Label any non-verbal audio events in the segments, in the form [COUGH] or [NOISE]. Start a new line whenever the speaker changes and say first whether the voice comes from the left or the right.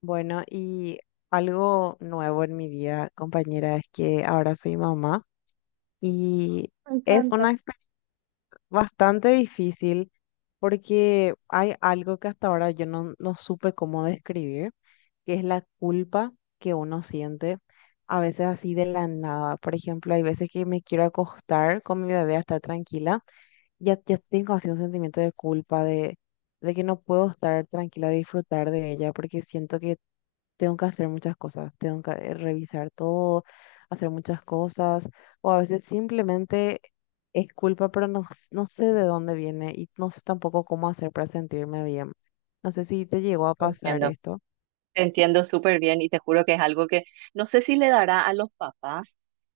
left: Bueno, y algo nuevo en mi vida, compañera, es que ahora soy mamá y
right: Me
left: es una
right: encanta.
left: experiencia bastante difícil porque hay algo que hasta ahora yo no supe cómo describir, que es la culpa que uno siente a veces así de la nada. Por ejemplo, hay veces que me quiero acostar con mi bebé a estar tranquila, ya tengo así un sentimiento de culpa, de que no puedo estar tranquila, disfrutar de ella porque siento que tengo que hacer muchas cosas, tengo que revisar todo, hacer muchas cosas, o a veces simplemente es culpa, pero no, no sé de dónde viene y no sé tampoco cómo hacer para sentirme bien. No sé si te llegó a
right: Te
left: pasar
right: Entiendo,
left: esto.
right: te entiendo súper bien y te juro que es algo que no sé si le dará a los papás,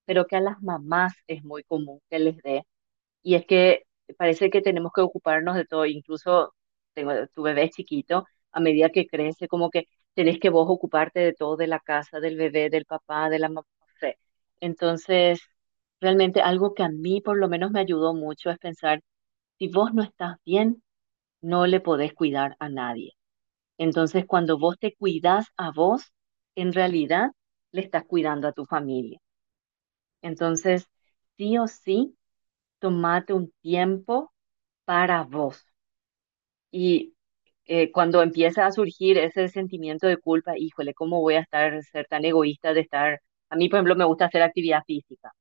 right: pero que a las mamás es muy común que les dé. Y es que parece que tenemos que ocuparnos de todo, incluso tu bebé es chiquito, a medida que crece, como que tenés que vos ocuparte de todo, de la casa, del bebé, del papá, de la mamá. No sé. Entonces, realmente algo que a mí por lo menos me ayudó mucho es pensar, si vos no estás bien, no le podés cuidar a nadie. Entonces, cuando vos te cuidás a vos, en realidad le estás cuidando a tu familia. Entonces, sí o sí, tomate un tiempo para vos. Y cuando empieza a surgir ese sentimiento de culpa, híjole, ¿cómo voy a estar, ser tan egoísta de estar? A mí, por ejemplo, me gusta hacer actividad física.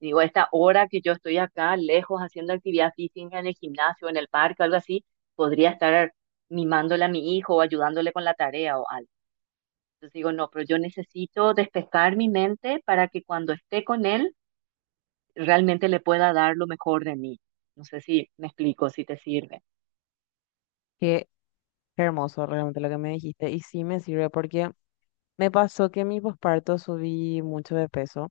right: Digo, esta hora que yo estoy acá, lejos, haciendo actividad física en el gimnasio, en el parque, algo así, podría estar mimándole a mi hijo o ayudándole con la tarea o algo. Entonces digo, no, pero yo necesito despejar mi mente para que cuando esté con él realmente le pueda dar lo mejor de mí. No sé si me explico, si te sirve.
left: Qué hermoso realmente lo que me dijiste y sí me sirve porque me pasó que en mi posparto subí mucho de peso.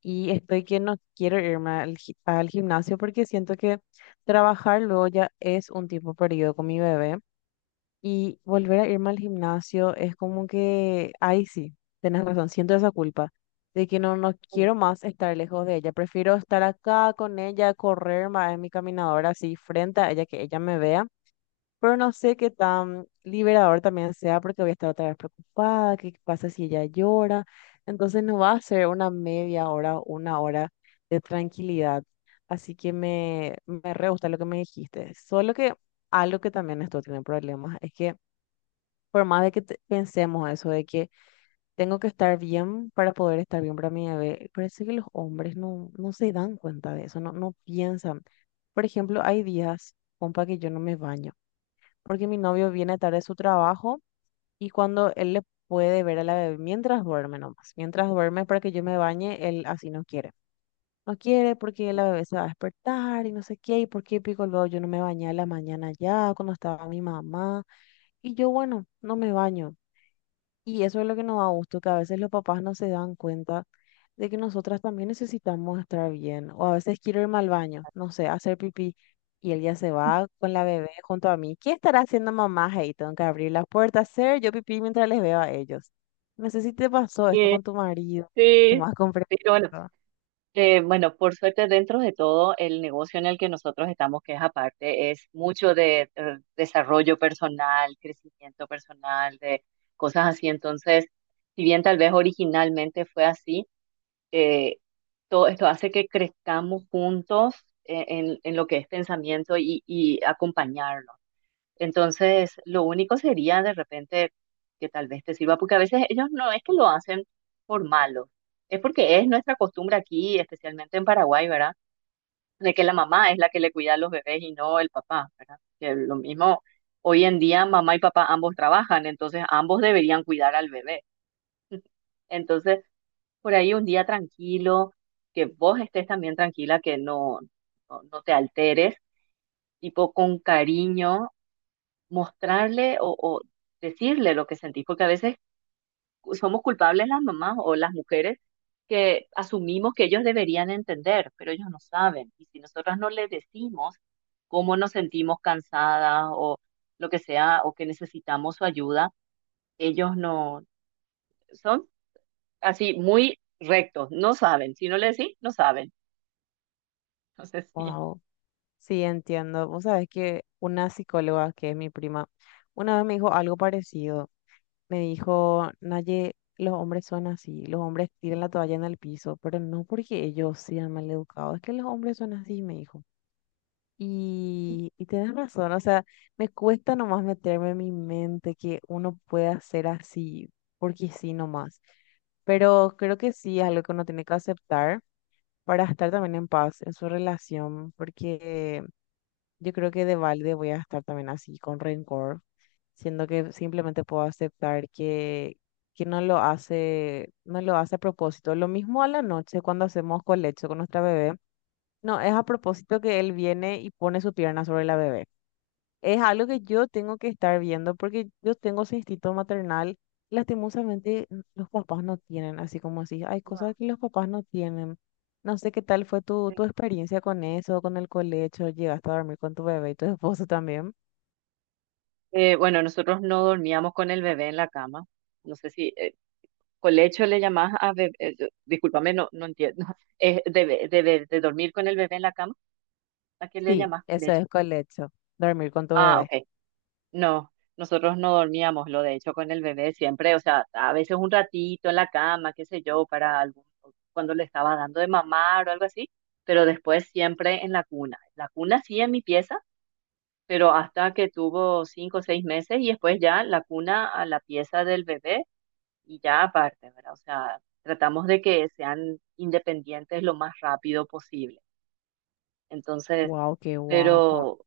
left: Y estoy que no quiero irme al gimnasio porque siento que trabajar luego ya es un tiempo perdido con mi bebé. Y volver a irme al gimnasio es como que, ay sí, tenés razón, siento esa culpa de que no quiero más estar lejos de ella. Prefiero estar acá con ella, correr más en mi caminadora así frente a ella, que ella me vea, pero no sé qué tan liberador también sea porque voy a estar otra vez preocupada, qué pasa si ella llora. Entonces no va a ser una media hora, una hora de tranquilidad. Así que me re gusta lo que me dijiste. Solo que algo que también esto tiene problemas es que por más de que pensemos eso de que tengo que estar bien para poder estar bien para mi bebé, parece que los hombres no se dan cuenta de eso, no piensan. Por ejemplo, hay días, compa, que yo no me baño porque mi novio viene tarde de su trabajo y cuando él le puede ver a la bebé mientras duerme nomás, mientras duerme para que yo me bañe, él así no quiere. No quiere porque la bebé se va a despertar y no sé qué, y por qué pico luego yo no me bañé a la mañana ya cuando estaba mi mamá. Y yo, bueno, no me baño. Y eso es lo que nos da gusto, que a veces los papás no se dan cuenta de que nosotras también necesitamos estar bien. O a veces quiero irme al baño, no sé, a hacer pipí. Y él ya se va con la bebé junto a mí. ¿Qué estará haciendo mamá? Hey, tengo que abrir las puertas, hacer yo pipí mientras les veo a ellos. No sé si te pasó esto
right: Sí,
left: con tu marido, que
right: sí.
left: más comprensivo.
right: Pero bueno, bueno, por suerte dentro de todo el negocio en el que nosotros estamos, que es aparte, es mucho de desarrollo personal, crecimiento personal, de cosas así. Entonces, si bien tal vez originalmente fue así, eh, todo esto hace que crezcamos juntos en lo que es pensamiento y acompañarnos. Entonces, lo único sería de repente que tal vez te sirva, porque a veces ellos no es que lo hacen por malo, es porque es nuestra costumbre aquí, especialmente en Paraguay, ¿verdad? De que la mamá es la que le cuida a los bebés y no el papá, ¿verdad? Que lo mismo, hoy en día mamá y papá ambos trabajan, entonces ambos deberían cuidar al bebé. Entonces, por ahí un día tranquilo, que vos estés también tranquila, que no, no, no te alteres, tipo con cariño, mostrarle o decirle lo que sentís, porque a veces somos culpables las mamás o las mujeres que asumimos que ellos deberían entender, pero ellos no saben. Y si nosotras no les decimos cómo nos sentimos cansadas o lo que sea, o que necesitamos su ayuda, ellos no son así muy rectos, no saben. Si no le decís, no saben. [LAUGHS] No sé si.
left: Wow, sí, entiendo. Vos sabés que una psicóloga, que es mi prima, una vez me dijo algo parecido. Me dijo, Naye, los hombres son así, los hombres tiran la toalla en el piso, pero no porque ellos sean maleducados, es que los hombres son así, me dijo. Y tenés razón, o sea, me cuesta nomás meterme en mi mente que uno pueda ser así, porque sí nomás. Pero creo que sí es algo que uno tiene que aceptar para estar también en paz en su relación, porque yo creo que de balde voy a estar también así con rencor, siendo que simplemente puedo aceptar que no lo hace, no lo hace a propósito. Lo mismo a la noche cuando hacemos colecho con nuestra bebé. No, es a propósito que él viene y pone su pierna sobre la bebé. Es algo que yo tengo que estar viendo porque yo tengo ese instinto maternal. Lastimosamente, los papás no tienen, así como así. Hay
right: No.
left: cosas que los papás no tienen. No sé qué tal fue tu experiencia con eso, con el colecho. ¿Llegaste a dormir con tu bebé y tu [LAUGHS] esposo también?
right: Bueno, nosotros no dormíamos con el bebé en la cama. No sé si colecho le llamás a bebé. Discúlpame, no, no entiendo. [LAUGHS] De dormir con el bebé en la cama, ¿a qué le
left: Sí,
right: llamás
left: eso
right: colecho?
left: es colecho, dormir con tu
right: Ah,
left: bebé.
right: ok. No, nosotros no dormíamos, lo de hecho, con el bebé siempre. O sea, a veces un ratito en la cama, qué sé yo, para algún, cuando le estaba dando de mamar o algo así. Pero después siempre en la cuna. La cuna sí en mi pieza pero hasta que tuvo 5 o 6 meses y después ya la cuna a la pieza del bebé y ya aparte, ¿verdad? O sea, tratamos de que sean independientes lo más rápido posible. Entonces,
left: Wow, qué guapa.
right: pero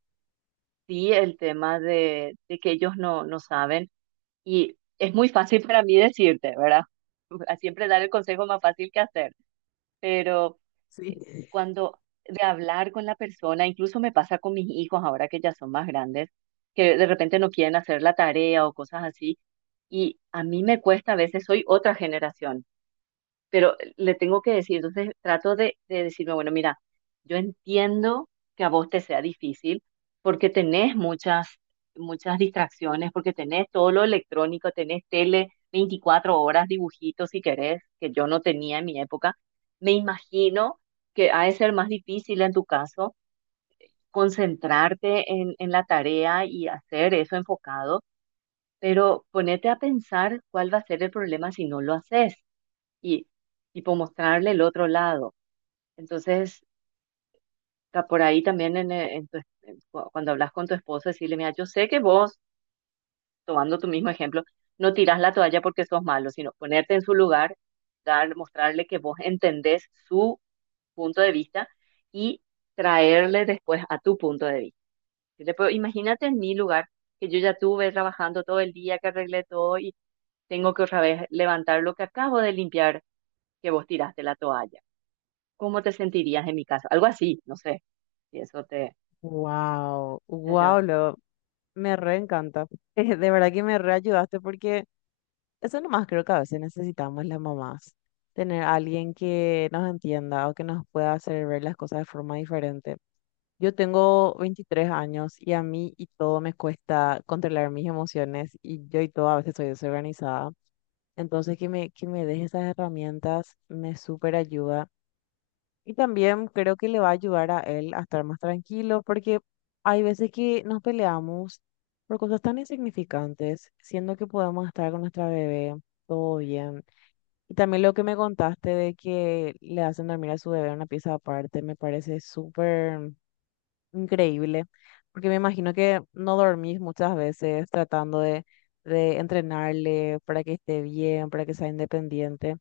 right: sí el tema de, que ellos no, no saben y es muy fácil para mí decirte, ¿verdad? [LAUGHS] Siempre dar el consejo más fácil que hacer, pero
left: Sí.
right: eh, cuando de hablar con la persona, incluso me pasa con mis hijos ahora que ya son más grandes, que de repente no quieren hacer la tarea o cosas así, y a mí me cuesta a veces, soy otra generación, pero le tengo que decir. Entonces trato de decirme, bueno, mira, yo entiendo que a vos te sea difícil porque tenés muchas, muchas distracciones, porque tenés todo lo electrónico, tenés tele 24 horas, dibujitos si querés, que yo no tenía en mi época. Me imagino que ha de ser más difícil en tu caso concentrarte en la tarea y hacer eso enfocado, pero ponete a pensar cuál va a ser el problema si no lo haces y por mostrarle el otro lado. Entonces, por ahí también en tu es- en cu- cuando hablas con tu esposo, decirle, mira, yo sé que vos, tomando tu mismo ejemplo, no tirás la toalla porque sos malo, sino ponerte en su lugar, dar, mostrarle que vos entendés su punto de vista y traerle después a tu punto de vista. Decirle, "Pero imagínate en mi lugar, que yo ya tuve trabajando todo el día, que arreglé todo y tengo que otra vez levantar lo que acabo de limpiar, que vos tiraste la toalla. ¿Cómo te sentirías en mi caso?" Algo así, no sé. Y eso te
left: Wow,
right: te
left: wow,
right: ayuda.
left: lo, me re encanta. [LAUGHS] De verdad que me re ayudaste porque eso nomás creo que a veces necesitamos las mamás, tener a alguien que nos entienda o que nos pueda hacer ver las cosas de forma diferente. Yo tengo 23 años y a mí y todo me cuesta controlar mis emociones y yo y todo a veces soy desorganizada. Entonces que me deje esas herramientas me súper ayuda. Y también creo que le va a ayudar a él a estar más tranquilo porque hay veces que nos peleamos por cosas tan insignificantes, siendo que podemos estar con nuestra bebé todo bien. Y también lo que me contaste de que le hacen dormir a su bebé en una pieza aparte, me parece súper increíble, porque me imagino que no dormís muchas veces tratando de entrenarle para que esté bien, para que sea independiente.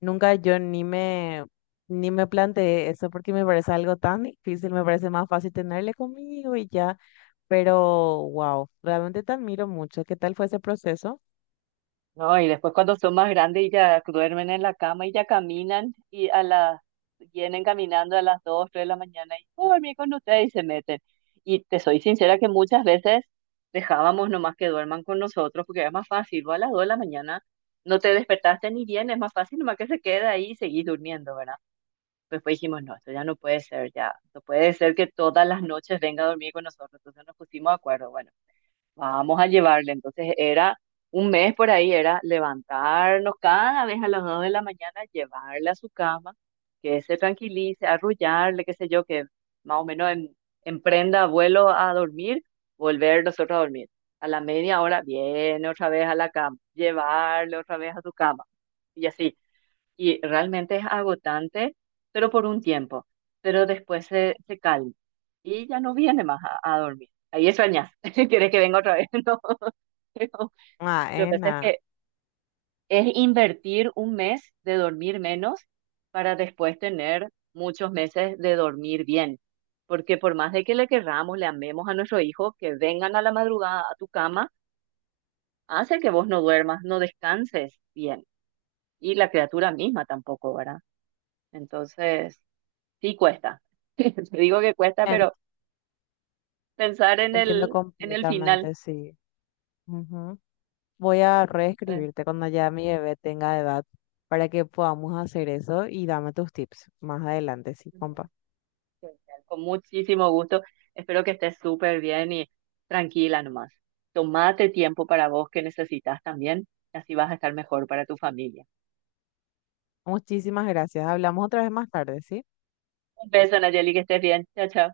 left: Nunca yo ni me planteé eso porque me parece algo tan difícil, me parece más fácil tenerle conmigo y ya, pero wow, realmente te admiro mucho. ¿Qué tal fue ese proceso?
right: No, y después cuando son más grandes y ya duermen en la cama y ya caminan y a las, vienen caminando a las 2, 3 de la mañana y "Oh, dormí con ustedes" y se meten. Y te soy sincera que muchas veces dejábamos nomás que duerman con nosotros porque es más fácil, vos a las 2 de la mañana no te despertaste ni bien, es más fácil nomás que se quede ahí y seguís durmiendo, ¿verdad? Después dijimos, no, esto ya no puede ser, ya, no puede ser que todas las noches venga a dormir con nosotros, entonces nos pusimos de acuerdo, bueno, vamos a llevarle. Entonces era un mes por ahí, era levantarnos cada vez a las 2 de la mañana, llevarle a su cama, que se tranquilice, arrullarle, qué sé yo, que más o menos emprenda vuelo a dormir, volver nosotros a dormir. A la media hora viene otra vez a la cama, llevarle otra vez a su cama. Y así, y realmente es agotante, pero por un tiempo, pero después se calma y ya no viene más a dormir. Ahí extrañas, [LAUGHS] si quieres que venga otra vez, [LAUGHS] no, pero
left: Ah,
right: lo que pasa es
left: Ena,
right: que es invertir un mes de dormir menos para después tener muchos meses de dormir bien. Porque por más de que le querramos, le amemos a nuestro hijo, que vengan a la madrugada a tu cama, hace que vos no duermas, no descanses bien. Y la criatura misma tampoco, ¿verdad? Entonces, sí cuesta. [LAUGHS] Te digo que cuesta,
left: en-
right: pero pensar
left: entiendo
right: en el final.
left: completamente, sí. Ujú. Voy a
right: Entonces,
left: reescribirte cuando ya mi bebé tenga edad para que podamos hacer eso y dame tus tips más adelante, sí,
right: ujú.
left: compa.
right: Genial, con muchísimo gusto. Espero que estés súper bien y tranquila nomás. Tomate tiempo para vos que necesitas también. Así vas a estar mejor para tu familia.
left: Muchísimas gracias. Hablamos otra vez más tarde, ¿sí?
right: Un beso, Nayeli, que estés bien. Chao, chao.